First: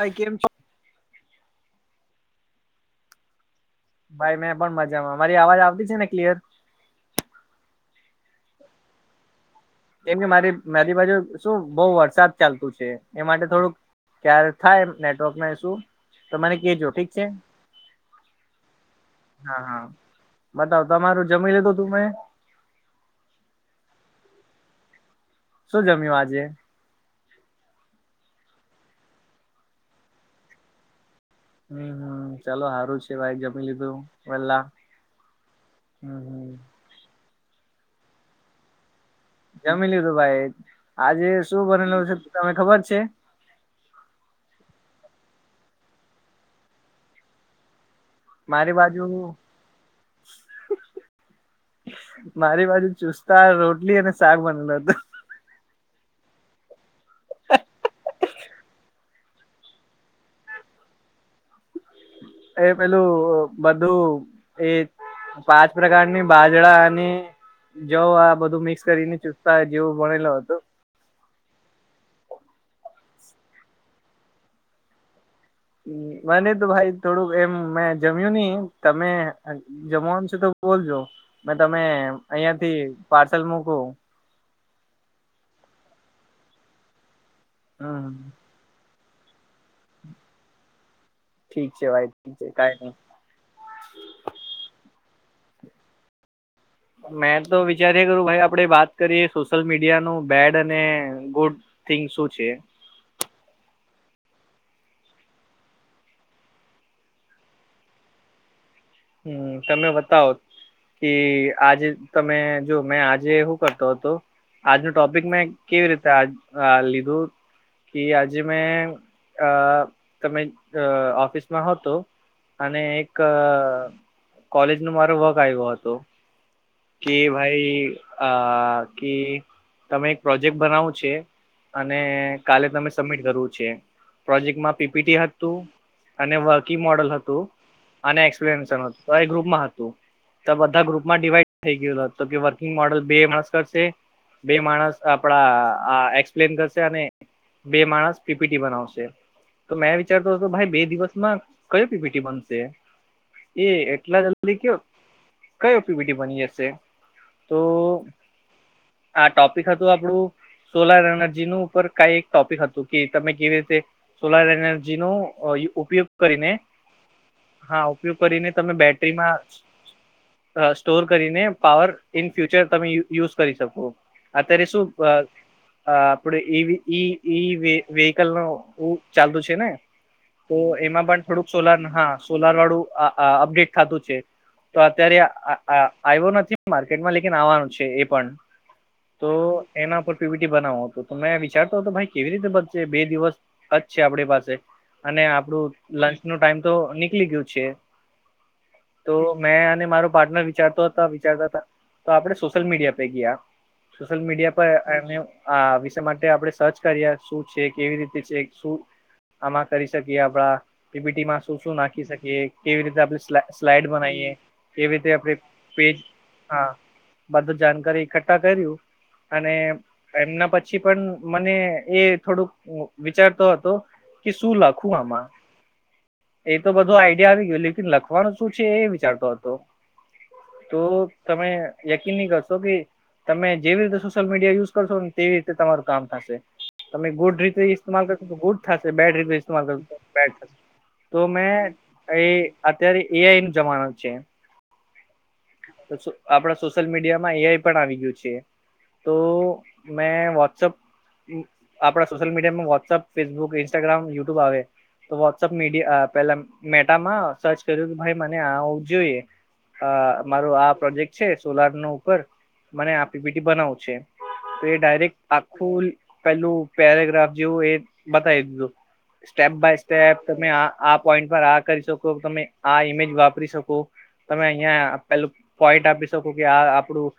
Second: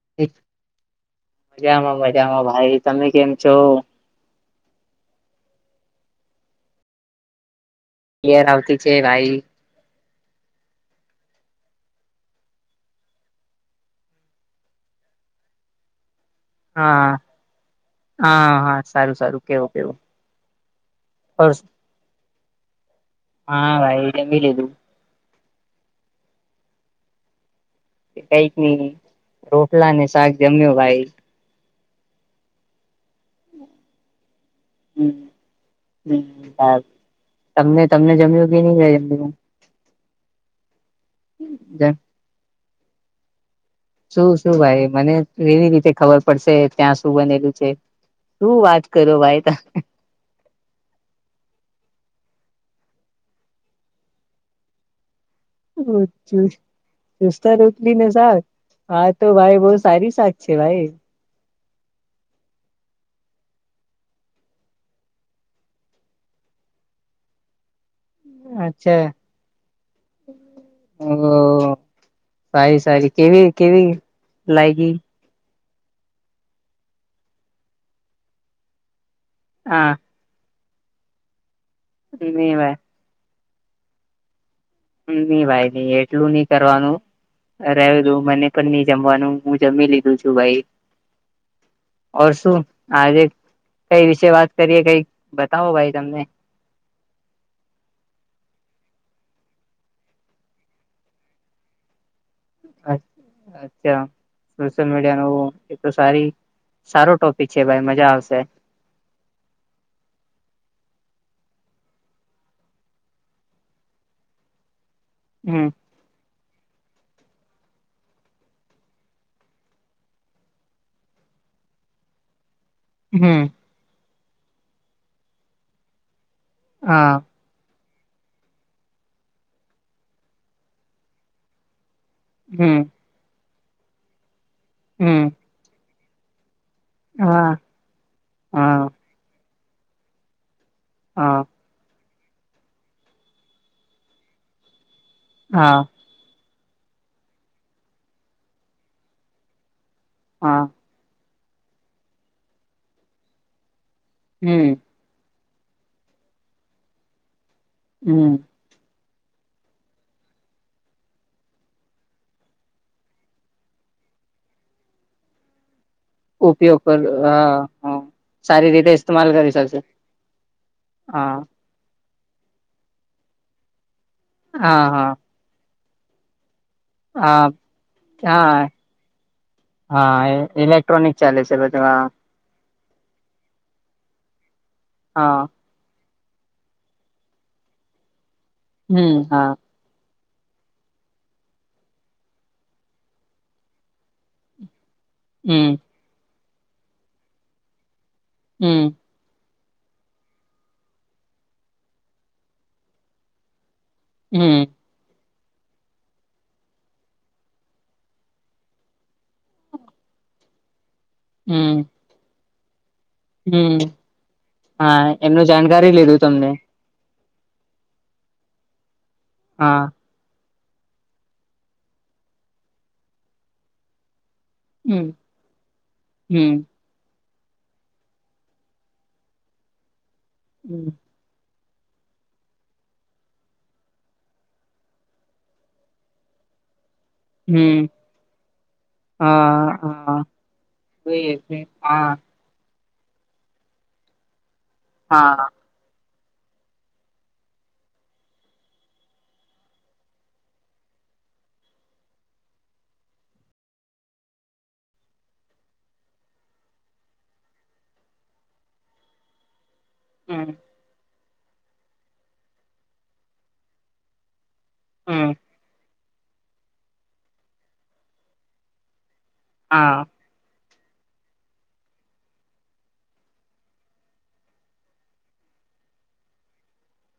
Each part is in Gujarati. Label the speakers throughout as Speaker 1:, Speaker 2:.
Speaker 1: ભાઈ કેમ છો
Speaker 2: મજામાં મજામાં ભાઈ. તમે કેમ છો?
Speaker 1: ભાઈ મેં પણ મજામાં મારી અવાજ આવતી છે ને કલિયર.
Speaker 2: ક્લિયર આવતી છે ભાઈ.
Speaker 1: એમ કે મારી મારી બાજુ શું બહુ વરસાદ ચાલતું છે એ માટે થોડુંક ક્યારે થાય નેટવર્કનો ઈશું તોમને કહેજો ઠીક
Speaker 2: હા
Speaker 1: છે.
Speaker 2: હા હા સારું સારું
Speaker 1: હા
Speaker 2: કેવું
Speaker 1: હા
Speaker 2: કેવું
Speaker 1: બતાવ તમારું જમી
Speaker 2: પસ
Speaker 1: લીધું તું મેં
Speaker 2: હા ભાઈ એ જમી લીધું.
Speaker 1: શું જમ્યું આજે.
Speaker 2: કઈજ નઈ ઢોકલા ને શાક જમ્યો ભાઈ.
Speaker 1: હમ હમ ચાલો હારું છે ભાઈ જમી લીધું વેહેલા.
Speaker 2: હમ હમ સારું તમને તમને જમ્યું કે નહી?
Speaker 1: જમી લીધું ભાઈ આજે શું
Speaker 2: જમ
Speaker 1: બનેલું છે તને ખબર છે?
Speaker 2: શું શું ભાઈ મને કેવી રીતે ખબર પડશે ત્યાં શું બનેલું છે. શું
Speaker 1: મારી
Speaker 2: વાત
Speaker 1: બાજુ
Speaker 2: કરો ભાઈ તા
Speaker 1: મારી બાજુ ચુસ્તા રોટલી અને શાક બનેલો હતું.
Speaker 2: રોજ્જે ચુસ્તા રોટલી મજા આવે હા તો ભાઈ બહુ સારી શાક છે ભાઈ.
Speaker 1: એ પેલું બધું એ પાંચ પ્રકારની બાજરા અને જવ આ બધું મિક્સ
Speaker 2: અચ્છા
Speaker 1: કરીને ચુસ્તા જેવો ભણેલો હતો.
Speaker 2: ઓ સારી સારી કેવી કેવી લાયગી.
Speaker 1: મને તો ભાઈ થોડુંક એમ મેં જમ્યું નહી તમે અ
Speaker 2: હા
Speaker 1: જમવાનું છો તો બોલજો મે તમે
Speaker 2: ની
Speaker 1: અહિયાં થી
Speaker 2: ભાઈ
Speaker 1: પાર્સલ મૂકો.
Speaker 2: ની ની ભાઈ ન એટલું નઈ કરવાનું
Speaker 1: હમ
Speaker 2: રહેલું મને પનની જમવાનું હું જમી લીધું છું ભાઈ.
Speaker 1: ઠીક છે ભાઈ
Speaker 2: ઓર
Speaker 1: ઠીક છે
Speaker 2: શું
Speaker 1: કઈ નહી.
Speaker 2: આજે. કઈ વિશે વાત કરીએ કઈ બતાવો ભાઈ તમને.
Speaker 1: મેં તો વિચારએ કરું ભાઈ આપડે વાત કરીએ સોશિયલ મીડિયા નું બેડ અને ગુડ. થિંગ શું છે?
Speaker 2: અચ્છ અચ્છા સોશ્યલ મીડિયા નો એ તો સારી સારો ટોપિક છે, ભાઈ મજા આવશે.
Speaker 1: હું તમે બતાવ. કે આજે તમે જોમેં આજે શું કરતો હતો. આજનું ટોપિક મેં
Speaker 2: હમ
Speaker 1: કેવી રીતે લીધું. કે આજે મેંઅ તમે ઓફિસમાં હતો. અને એક
Speaker 2: હમ
Speaker 1: કોલેજ નું મારો વર્ક આવ્યો હતો.
Speaker 2: હા
Speaker 1: કે ભાઈ આકે તમે એક પ્રોજેક્ટ બનાવો છે. અને કાલે
Speaker 2: હમ
Speaker 1: તમે સબમિટ કરવું છે, પ્રોજેક્ટમાં પીપીટી
Speaker 2: હમ
Speaker 1: હતું. અને વર્કી મોડલ હતું,
Speaker 2: હા
Speaker 1: અને એક્સપિરયન્સ
Speaker 2: હા
Speaker 1: હતું. ગ્રુપમાં હતું તો બધા ગ્રુપમાં
Speaker 2: હા
Speaker 1: ડિઈવાડ. થઈ ગયો તોકે વર્કિંગ મોડલ બે માણસ કરશે બે માણસ આપડા
Speaker 2: હા
Speaker 1: આંખ. એપ્ન કરશે અને બે માણસ પીપીટી બનાવશે. તોમેં વિચારતો હતો,
Speaker 2: હા
Speaker 1: ભાઈ બે દિવસમાં કંય પીપીટી બનશે. એ એટલા જલ્દી
Speaker 2: હમ
Speaker 1: કયો કયો પીવીટી બની જશે.
Speaker 2: હમ
Speaker 1: તોઆ ટોપિક હતું આપણું, સોલાર એનર્જી ન ઉપર કંઈ એક ટોપિક હતું કે તમે કેવી રીતે. સોલાર એનર્જી નો ઉપયોગ, કરીને
Speaker 2: ઉપયોગ પર
Speaker 1: હા ઉપયોગ કરીને
Speaker 2: સારી
Speaker 1: તમે
Speaker 2: રીતે ઇસ્તેમાલ
Speaker 1: બેટરીમાં.
Speaker 2: કરી શકશે
Speaker 1: સ્ટોર
Speaker 2: હા
Speaker 1: કરીને પાવર ઇન ફ્યુચર તમે યુઝ કરી શકો અત્યારે શું,
Speaker 2: હા હા
Speaker 1: અ
Speaker 2: હા
Speaker 1: આપડેવીઈ વેહકલ
Speaker 2: હા
Speaker 1: ન ચાલતું છે, ને
Speaker 2: હા
Speaker 1: તો એમાં
Speaker 2: ઇલેક્ટ્રોનિક
Speaker 1: પણ
Speaker 2: ચાલે
Speaker 1: થોડુંક
Speaker 2: છે
Speaker 1: સોલાર
Speaker 2: બધું
Speaker 1: હા, સોલાર વાળું અપડેટ ખાતું છે, તો અત્યારે.
Speaker 2: હા
Speaker 1: આવ્યો નથી માર્કેટમાં લેકન આવવાનું છે, એ પણ
Speaker 2: હમ
Speaker 1: તો.
Speaker 2: હા
Speaker 1: એના ઉપર પીવીટી બનાવો હતો, તોમેં વિચારતો હતો ભાઈ કેવી રીતે બનશે બે દિવસ. અચ છે, આપણી પાસે અને આપડું
Speaker 2: હમ
Speaker 1: લંચનો ટાઈમ તો નીકળી ગયું છે,
Speaker 2: હું.
Speaker 1: તોમેં અને મારો પાર્ટનર વિચારતો હતા, વિચારતા હતા તો આપડે સોશિયલ મીડિયા થઈ ગયા. સોશ્યલમીડિયા પર,
Speaker 2: હમ
Speaker 1: એ આ વિષ માટે આપણે સર્ચ કરીએ શું છે, કેવી રીતે છે શું. આમાં કરી શકીએ આપડા પીપીટીમાં શું શું
Speaker 2: હમ
Speaker 1: નાખી શકીએ કેવી રીતે આપણે,
Speaker 2: હમ
Speaker 1: સ્લાઈડ બનાઈએ એવી
Speaker 2: હા
Speaker 1: રીતે આપણે,
Speaker 2: એમનું જાણકારી લીધું તમને
Speaker 1: પેજહા બધું જાણકારી એક્ઠા કર્યું, અને
Speaker 2: હા
Speaker 1: એમના પછી પણ મને એ થોડુંક વિચારતો હતો કે શું લાગે. આખું
Speaker 2: હમ
Speaker 1: આમાં
Speaker 2: હમ
Speaker 1: એતો બધું આઈડિયા આવી ગયું લેકન લખવાનું શું છે, એ વિચારતો હતો. તો તમે યકીન નહીં કરશો કે, તમે જેવી રીતે સોશિયલમીડિયા યુઝ કરશો, ને તેવી રીતે તમારું કામ થશે તમે ગુડ. રીતે
Speaker 2: હમ
Speaker 1: ઇસ્તેમાલ કરતો ગુડ થશે બેડ રીતે ઇસ્તેમાલ
Speaker 2: હા
Speaker 1: કર
Speaker 2: હા
Speaker 1: બેડ થશે. તોમેં
Speaker 2: હા
Speaker 1: એ અત્યારે એ આઈનું જમાનું છે.
Speaker 2: હા.
Speaker 1: આપડા સોશિયલમીડિયા માં એઆઈ પણ આવી ગયું છે. તોમેં વોટ્સઅપ, આપણા સોશિયલમીડિયામાં વોટ્સઅપ, ફેસબુક ઇન્સ્ટાગ્રામ યુટ્યુબ આવે. તો વોટ્સઅપ મીડિયા પેલા મેટામાં સર્ચ કર્યું કે ભાઈ મને આવું જોઈએ. અ
Speaker 2: હમ
Speaker 1: મારો આ પ્રોજેક્ટ છે, સોલાર નો ઉપર મને આપીપીટી બનાવો છે. તોએ ડાયરેક્ટ
Speaker 2: હમ
Speaker 1: આખું પેલું પેરાગ્રાફ જેવું એ બતાવી દીધું, સ્ટેપ બાય
Speaker 2: હા
Speaker 1: સ્ટેપ, તમે આ આ પોઈન્ટ પર આ કરી શકો તમે આ ઇમેજ વાપરી શકો તમે અહં પેલું પોઈન્ટ આપી શકો કે આ આપડું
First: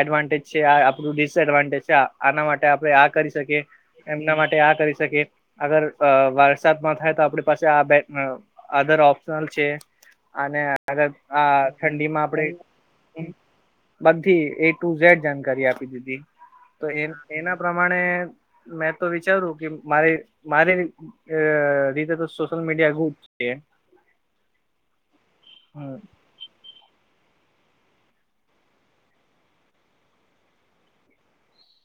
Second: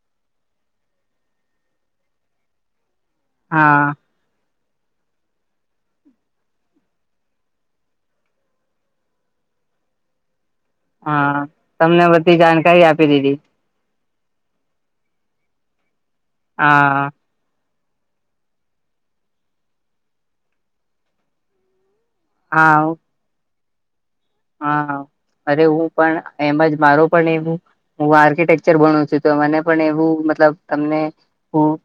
Speaker 1: એડવાન્ટેજ છે, આ આપણું ડિસએડવાન્ટેજ છે, આના માટે આપણે આ કરી શકીએ
Speaker 2: હા
Speaker 1: એમના માટે આ કરી શકીએ અગર વરસાદ ન થાય તો આપણી પાસે આ બે અધર ઓપ્શનલ છે, અને આગ
Speaker 2: હા તમને બધી જાણકારી આપી દીધી.
Speaker 1: બધી એ ટુ-ઝેડ જાણકારી આપી દીધી તો એ
Speaker 2: હા
Speaker 1: એના પ્રમાણે મેં તો વિચારું કે મારે મારી રીતે તો સોશિયલ
Speaker 2: હા
Speaker 1: મીડિયા જ છે.
Speaker 2: હા અરે હું પણ એમજ મારો પણ એવું હું આર્કિટેકચર ભણું છું. તો મને પણ એવું મતલબ તમને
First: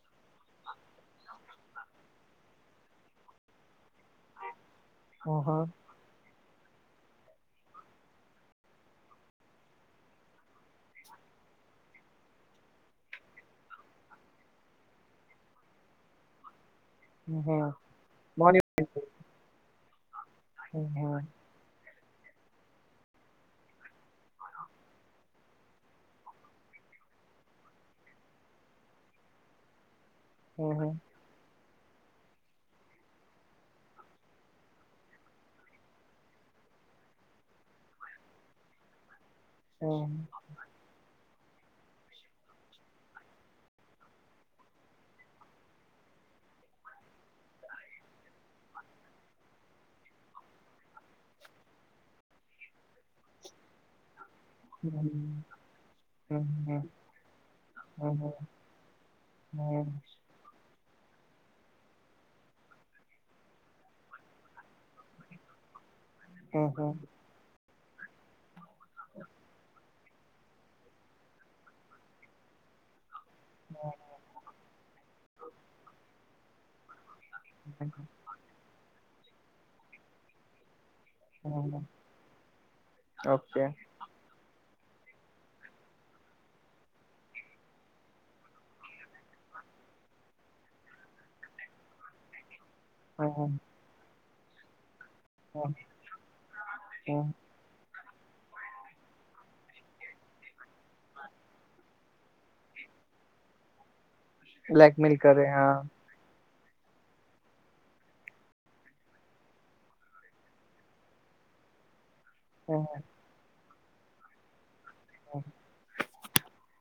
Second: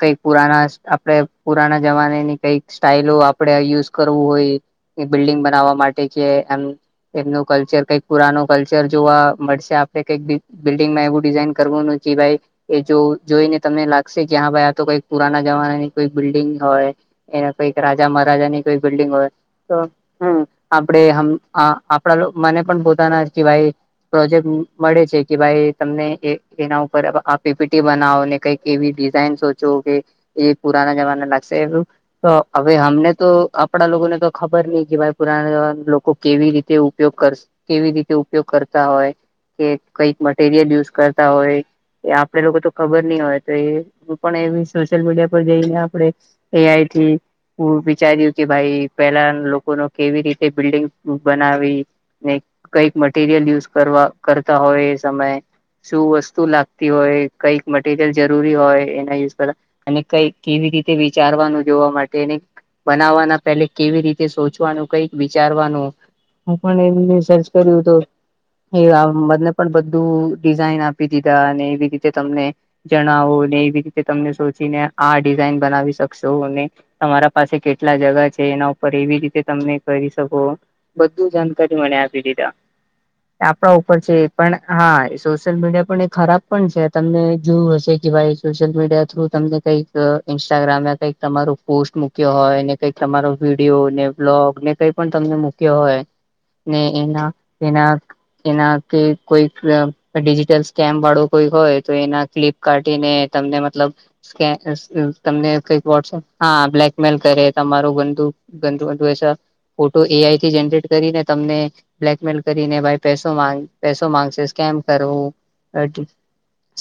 Speaker 2: કઈક પુરાના આપણેે પુરાના જમાનાની કઈક સ્ટાઈઇલો આપણે યુઝ કરવું હોય. એ બિલ્ડિંગ
Speaker 1: હમ
Speaker 2: બનાવવા માટે કે એમ એમનું કલ્ચર કઈક પુરાનો કલ્ચર જોવા મળશે આપડે કઈક બિલ્ડિંગમાંવું ડિઝાઇન કરવાનું ભાઈ એ જો જોઈને તમને લાગશે કે હા ભાઈ આ તો કઈક પુરાના જમાના ની કોઈ બિલ્ડિંગ હોય એના
Speaker 1: હમ
Speaker 2: કઈક રાજા મહારાજા ની
Speaker 1: મોર્નિંગ
Speaker 2: કોઈ બિલ્ડિંગ હોય તો હ આપડે આપડા મને પણ પોતાના કે ભાઈ પ્રોજેક્ટ મળે છે, કે ભાઈ તમને એના ઉપર આ પીપીટી બનાવોને કઈક કેવી ડિઝાઇન સોચો કે એ પુરાના જમાના લાગશે તો હવે હમને તો આપડા લોકોને તો ખબર નહી કે ભ પુરાના જવા લોકો કેવી રીતે તે ઉપયોગ કર કેવી રીતે ઉપયોગ કરતા હોય કે કઈક માટે રય યુઝ કરતા હોય એ આપડે લોકો તો ખબર નહી હોય તો એ પણ એવી સોશિયલ મીડિયા પર જઈને આપણે એ આઈથી હું વિચાર્યું કે ભાઈ પેલા લોકો ન કેવી રીતે બિલ્ડંગ બનાવી ને કઈક મટીરયલ યુઝ કરવા કરતા હોય એ સમયે શું વસ્તુ લાગતી હોય કઈક મટીરિયલ જરૂરી હોય એના યુઝ કરવા અને કઈક કેવી રીતે વિચારવાનું જોવા માટેને બનાવવાના પહેલે કેવી રીતે સોચવાનું કઈક વિચારવાનું હું પણ એમ રિસર્ચ કર્યું હત એ આ બને પણ બધ બધું ડિઝઇન આપી દીધા અને એવી રીતે તમને જણાવો ને એવી રીતે તમને સોચીને આ ડિઝાઇન બનાવી શકશો તમારા પાસે કેટલા જગા છે, એના ઉપર એવી રીતે તમે કરી શકો બધું જાણકારી મને આપી દીધા
Speaker 1: ઓકે
Speaker 2: આપણા ઉપર છે. પણ હા એ સોશિયલ મીડિયા પણ એ ખરાબ પણ છે, તમને જોયું હશે કે ભાઈ સોશિયલ મીડિયા થ્રુ તમને કઈક ઇન્સ્ટાગ્રામમાં કઈક તમારો પોસ્ટ મૂક્યો હોય કઈ તમારો વિડીિયો ને બ્લોગ ને કઈ પણ તમને મૂક્યો હોય ને એના એના એના કે કોઈ ડિજિટલ સ્કેમ વાળું કોઈ હોય તો એના ફ્લિપ કઢીને તમને મતલબ
Speaker 1: બ્લેકમેલ કરે
Speaker 2: તમને
Speaker 1: હા
Speaker 2: કઈક વોટ્સપ હા બ્લેકમેલ કરે તમારો બુુ બંધુ ફોટો એઆઈ જરેટ કરીને તમને બ્લેકમેલ કરીને
Speaker 1: હમ
Speaker 2: ભ પ પસો માંગ સ્કેમ કરવું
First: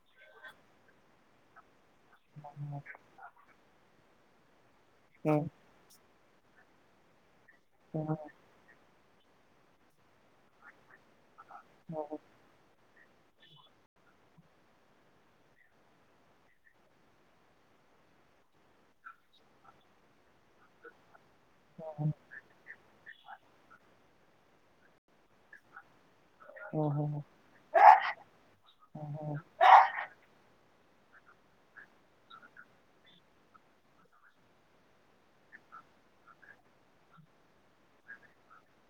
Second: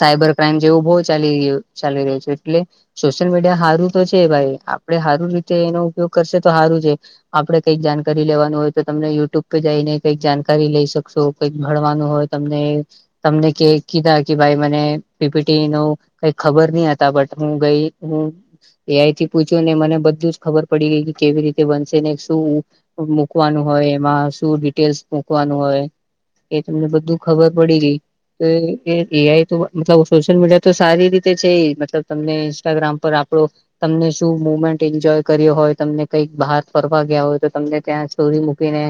Speaker 2: સાયબર ક્રાઈમ જેવું બહ ચાલી રહ ચાલી રહ્યું છે. એટલે સોશિયલ મીડિયા સારું તો છે, ભાઈ આપડે સારું
Speaker 1: હમ
Speaker 2: રીતે એનો ઉપગ કરશે તો સારું છે, આપડે કઈક જાણકારી હોય તો તમને યુટ્યુબ પે જઈને કંઈક જાણકારી લઈ શકશો કંઈક ભણવાનું
Speaker 1: હમ
Speaker 2: હોય તમને તમને કે કીધા કે ભાઈ મને પીટી ન કઈ ખબર નહ હતા બટ હું ગઈ હું એઆઈ થી પૂછ્યો ને મને બધું ખબર પડી ગઈ કે કેવી રીતે બનશે ને શું? મૂકવાનું હોય એમાં શું ડિટેલ્સ મૂકવાનું હોય એ તમને બધું
Speaker 1: હમ
Speaker 2: ખબર પડી ગઈ તો એઆઈ તો મતલબ સોશિયલ મીડિયા તો સારી રીતે છે મતલબ તમને ઇન્સ્ટાગ્રામ પર આપડો તમને શું મુમેન્ટ એન્જોય કર્યો હોય તમને કઈક બહાર ફરવા ગયા હોય તો તમને ત્યાં સ્ટોરી મૂકીને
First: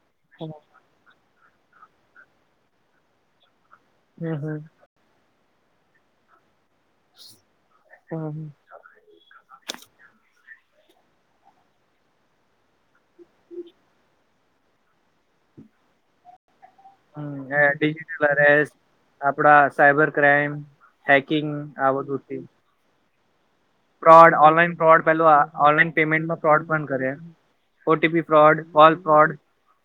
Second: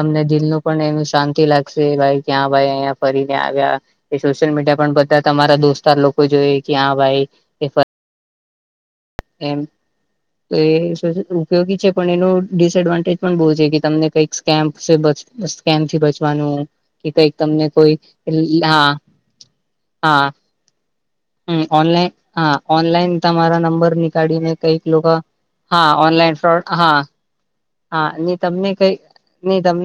Speaker 2: તમને દિલ નું પણ એનું શાંતિ લાગે [unintelligible] ક્યાં ભાઈ અયા ફરીને આવ્યા એ
Speaker 1: હમ
Speaker 2: સોશિયલ મીડિયા પણ બધા તમારા દોસ્તાર લોકો જોઈ જ્યાં ભાઈ કે
Speaker 1: [unintelligible]
Speaker 2: એમ તો એ ઉપયોગી છે પણ એનું ડિસએડવાન્ટેજ પણ બહુ છે, કે તમને કંઈક સ્કેમ્પ કેમથી બચવાનુ
Speaker 1: હમ ડીજટલ અરેસ્ટ આપડા સાયબર
Speaker 2: હા
Speaker 1: ક્રાઈમ હેકિંગ
Speaker 2: હમ
Speaker 1: આ
Speaker 2: ઓનલાઈન
Speaker 1: બધું થી.
Speaker 2: હા ઓનલાઈન તમારા નંબર નીકાળીને કઈક
Speaker 1: ફ્રોડ
Speaker 2: લોકો,
Speaker 1: પેલું
Speaker 2: હા ઓનલાઈન
Speaker 1: પેમેન્ટમાં
Speaker 2: ફ્રોડ
Speaker 1: પણ
Speaker 2: હા
Speaker 1: કરે
Speaker 2: હા
Speaker 1: ઓટીપી
Speaker 2: નહી
Speaker 1: ફ્રોડ
Speaker 2: તમને કઈ
Speaker 1: કોલ ફ્રોડ
Speaker 2: નહી તમ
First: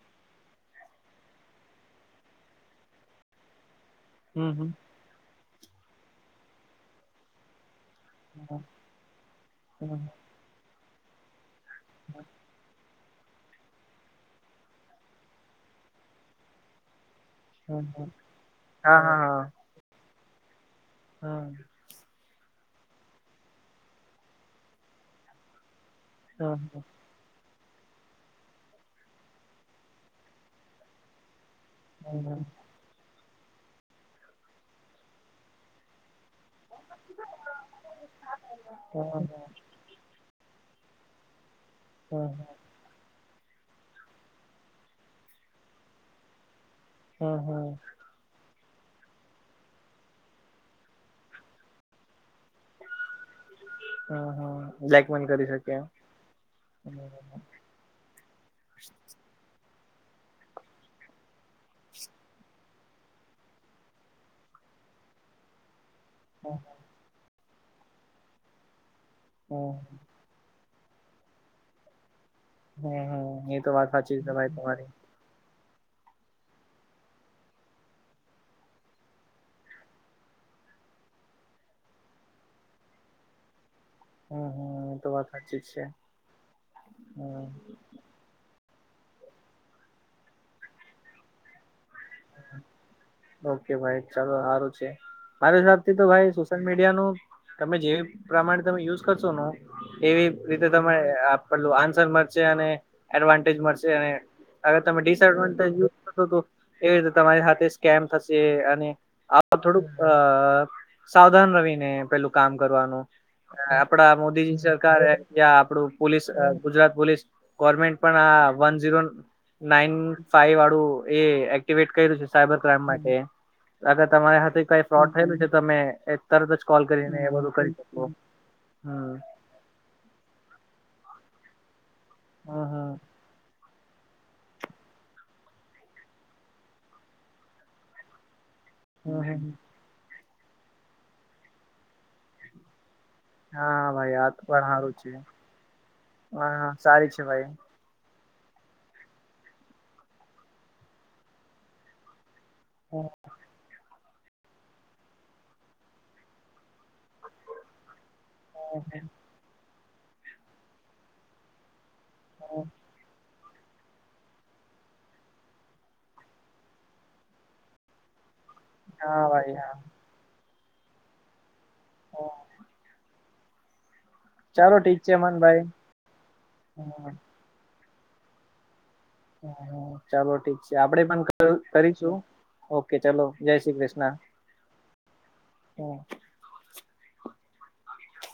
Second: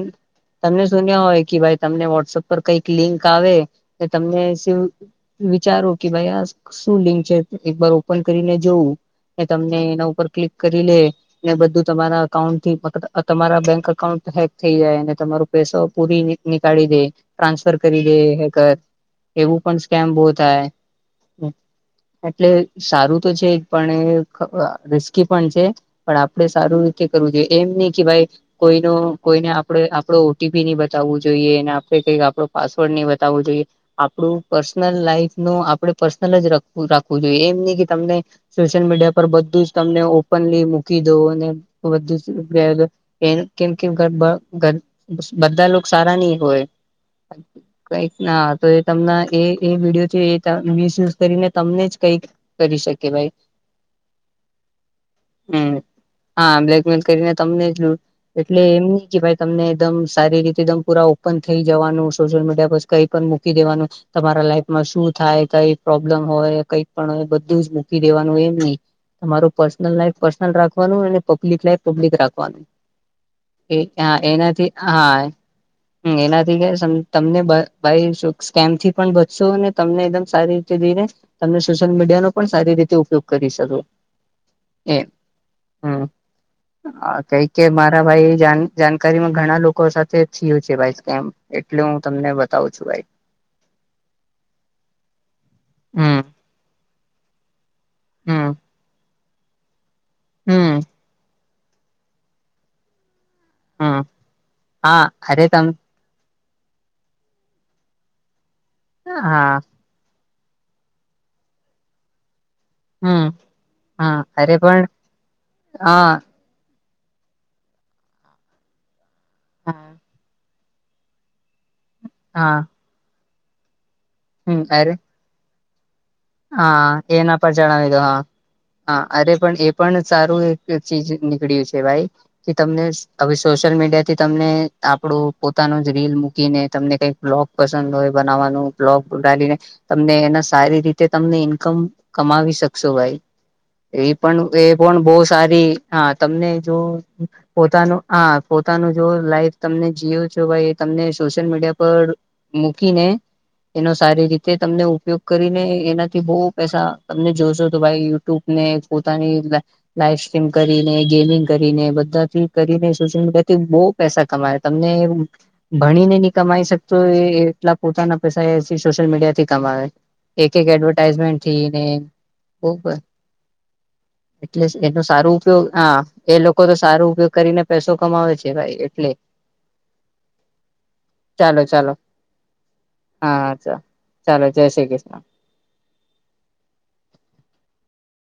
Speaker 2: તમને સુન્યા હોય કે ભાઈ તમને વોટ્સઅપ પર કઈક લિંક આવે તો તમને
Speaker 1: હમ હમ
Speaker 2: વિચારો કે ભાઈ આ શું લિંક છે, એક બાર ઓપન ઓપન કરીને જોવુ, તમને એના ઉપર ક્લિક કરી લે બધું તમારા અઉન્ટ તમારા બેંક અકાઉન્ટ હેક થઈ જાય, અને તમારુ પૈસો પૂરી નીકાળી દે ટ્રાન્સફર કરી દે હેકર
Speaker 1: હા હા
Speaker 2: એવું પણ સ્કેમ બવ થાય. એટલે સારું તો છે, પણ રિસ્કી પણ છે. પણ આપડે સારુ કરવુ જોઈએ. એમ નહી, કે ભાઈ કોઈનો કોઈને આપડે આપડો ઓટીપી ની બતાવવું જોઈએને. કઈક આપડો પાસવર્ડ નહી બતાવો જોઈએ. આપડું પર્સનલ લાઈફ નુ આપડે પર્સનલ જ રાખવું જોઈએ, એમ નહી. તમને સોશિયલ મીડિયા, પર બધુજ તમને ઓપનલી મૂકીદો અને કેમ કેમ બધા લોકો, સારા નઇ હોય.
Speaker 1: હ હ
Speaker 2: કઈક ના તો એ તમના એ વિડીયો છે એ મિસયુઝ કરીને તમને જ કઈક કરી શકે ભાઈ
Speaker 1: હ હ બ્લેકમેન કરી
Speaker 2: હમ
Speaker 1: શકે એમ
Speaker 2: હા બ્લેકમેલ [unintelligible] એટલે એમ નઇ કે ભાઈ તમને એકદમ સારી રીતે તમ પુરા ઓપન થઈ, જવાનુ સોશિયલ મીડિયા પર કઈ પણ મૂકી દેવાનું તમારા લાઈફમાં શું થાય તઇ પ્રોબ્લેમ હોય કઈક પણ હોય, બધું જ મૂકી દેવાનું એમ નહ તમારુ
Speaker 1: હમ
Speaker 2: પર્સનલ લાઈફ પર્સનલ રાખવાનું અને પબ્લિક લાઈફ પબ્લિક રાખવાનુ
Speaker 1: હમ એ તો વાત સાચી છે ભાઈ તમારી
Speaker 2: [unintelligible] એનાથી કે તમને ભ ભાઈ સ્કેમ થી પણ બચશો ને તમને એકદમ સારી રીતે તને સોશિયલ મીડિયાનો પણ સારી રીતે ઉપયોગ કરી શકો
Speaker 1: હમ હમ એ તો વાત હાચી જ છે.
Speaker 2: હ કઈ
Speaker 1: હમ
Speaker 2: કઈ માર હ ભાઈ જન જાણકારીમાં ઘણા લોકો સાથે થયુ છે ભાઈ સ્કેમ એટલે હું તમને બતાવું છુ, ભાઈ
Speaker 1: ઓકે ભાઈ ચાલો સારું છે, મારે હસાબ થી તો
Speaker 2: હમ
Speaker 1: ભાઈ સોશિયલ મીડિયા નુ તમે જેવી
Speaker 2: હમ
Speaker 1: પ્રમાણતામાં યુઝ કરશો નો એવી રીતે
Speaker 2: હમ
Speaker 1: તમે પટલું આન્સર મળશે અને એડવાન્ટેજ મળશે
Speaker 2: હમ
Speaker 1: અને અગર તમે
Speaker 2: હા અરે તમ
Speaker 1: ડીસએડવાન્ટેજ યુઝ કરસો તો એવી રીતે તમારી સાથે કેમ થશે અને આ
Speaker 2: હા
Speaker 1: થોડુંક અ સાવધાન પેલુ કામ કરવાનું
Speaker 2: હમ
Speaker 1: આપડા
Speaker 2: હા અરે
Speaker 1: મોદીજી
Speaker 2: પણ
Speaker 1: સરકારે યા આપડું
Speaker 2: હા
Speaker 1: પોલીસ ગુજરાત પોલીસ ગવર્મેન્ટ પણ આ વન ઝીરો નાન ફાઈવ વાળું એ એક્ટવેટ કર્યું છે,
Speaker 2: હા
Speaker 1: સાયબર ક્રાઈમ માટે અગર તમારા હાથે
Speaker 2: હમ
Speaker 1: કઈ
Speaker 2: અરે
Speaker 1: ફ્રોડ થયેલું છે, તમે તરત જ કોલ
Speaker 2: હા
Speaker 1: કરીને એ
Speaker 2: એના પર
Speaker 1: બધું કરી
Speaker 2: જણાવી દો
Speaker 1: શકો
Speaker 2: હા હા
Speaker 1: હમ
Speaker 2: અરે એ પણ સારું એક ચીજ નીકળ્યું છે, ભાઈ કે તમને હવે સોશિયલ મીડિયા થી તમને આપણું પોતાનો જ રીલ મૂકીને તમને કઈક બ્લોગ પસંદ હોય, બનાવવાનુ બલોગ ઉડાલીને તમને એના સારી રીતે તમને ઈન્કમ કમાવી શકશો ભાઈ
Speaker 1: હા
Speaker 2: એ
Speaker 1: ભાઈ આ તો
Speaker 2: પણ એ
Speaker 1: સારું
Speaker 2: પણ
Speaker 1: છે
Speaker 2: બહ સારી હા તમને
Speaker 1: હા
Speaker 2: જો
Speaker 1: સારી છે ભાઈ
Speaker 2: પોતાનુ હા, પોતાનું જો લાઈફ તમને જીવ છે, ભાઈ, તમને સોશિયલ મીડિયા પર. મૂકીને, એનો સારી રીતે તમને ઉપયોગ કરીને. એનાથી બહુ પૈસા તમને જોશો તો, ભાઈ, યુટ્યુબ ને પોતાની લાઈવ સ્ટ્રીમ કરીને, ગેમિંગ કરીને, બધાથી કરીને, સોશિયલ મીડિયા થી બહુ પૈસા કમાય, તમને ભણીને નહીં કમાઈ શકતો એ એટલા પોતાના પ એ સોશિલ
Speaker 1: હા
Speaker 2: મીડિયાથી
Speaker 1: ભાઈ હા
Speaker 2: કમાવે. એક એક એડવર્ટાઈઝમેન્ટ થઈને, બરાબર. એટલે
Speaker 1: ચાલો ઠીક
Speaker 2: એનો
Speaker 1: છે
Speaker 2: સારું
Speaker 1: મનભાઈ
Speaker 2: ઉપયોગ, હા, એ લોકો તો સારું ઉપયોગ કરીને. પૈસો કમાવે છે, ભાઈ, એટલે.
Speaker 1: હ, ચાલો, ઠીક છે, આપડે પણ
Speaker 2: ચાલો ચાલો
Speaker 1: કરીશું. ઓકે, ચલો, જય
Speaker 2: હા
Speaker 1: શ્રી
Speaker 2: ચાલો
Speaker 1: કૃષ્ણ.
Speaker 2: ચાલો જય શ્રી કૃષ્ણ.
Speaker 1: હા.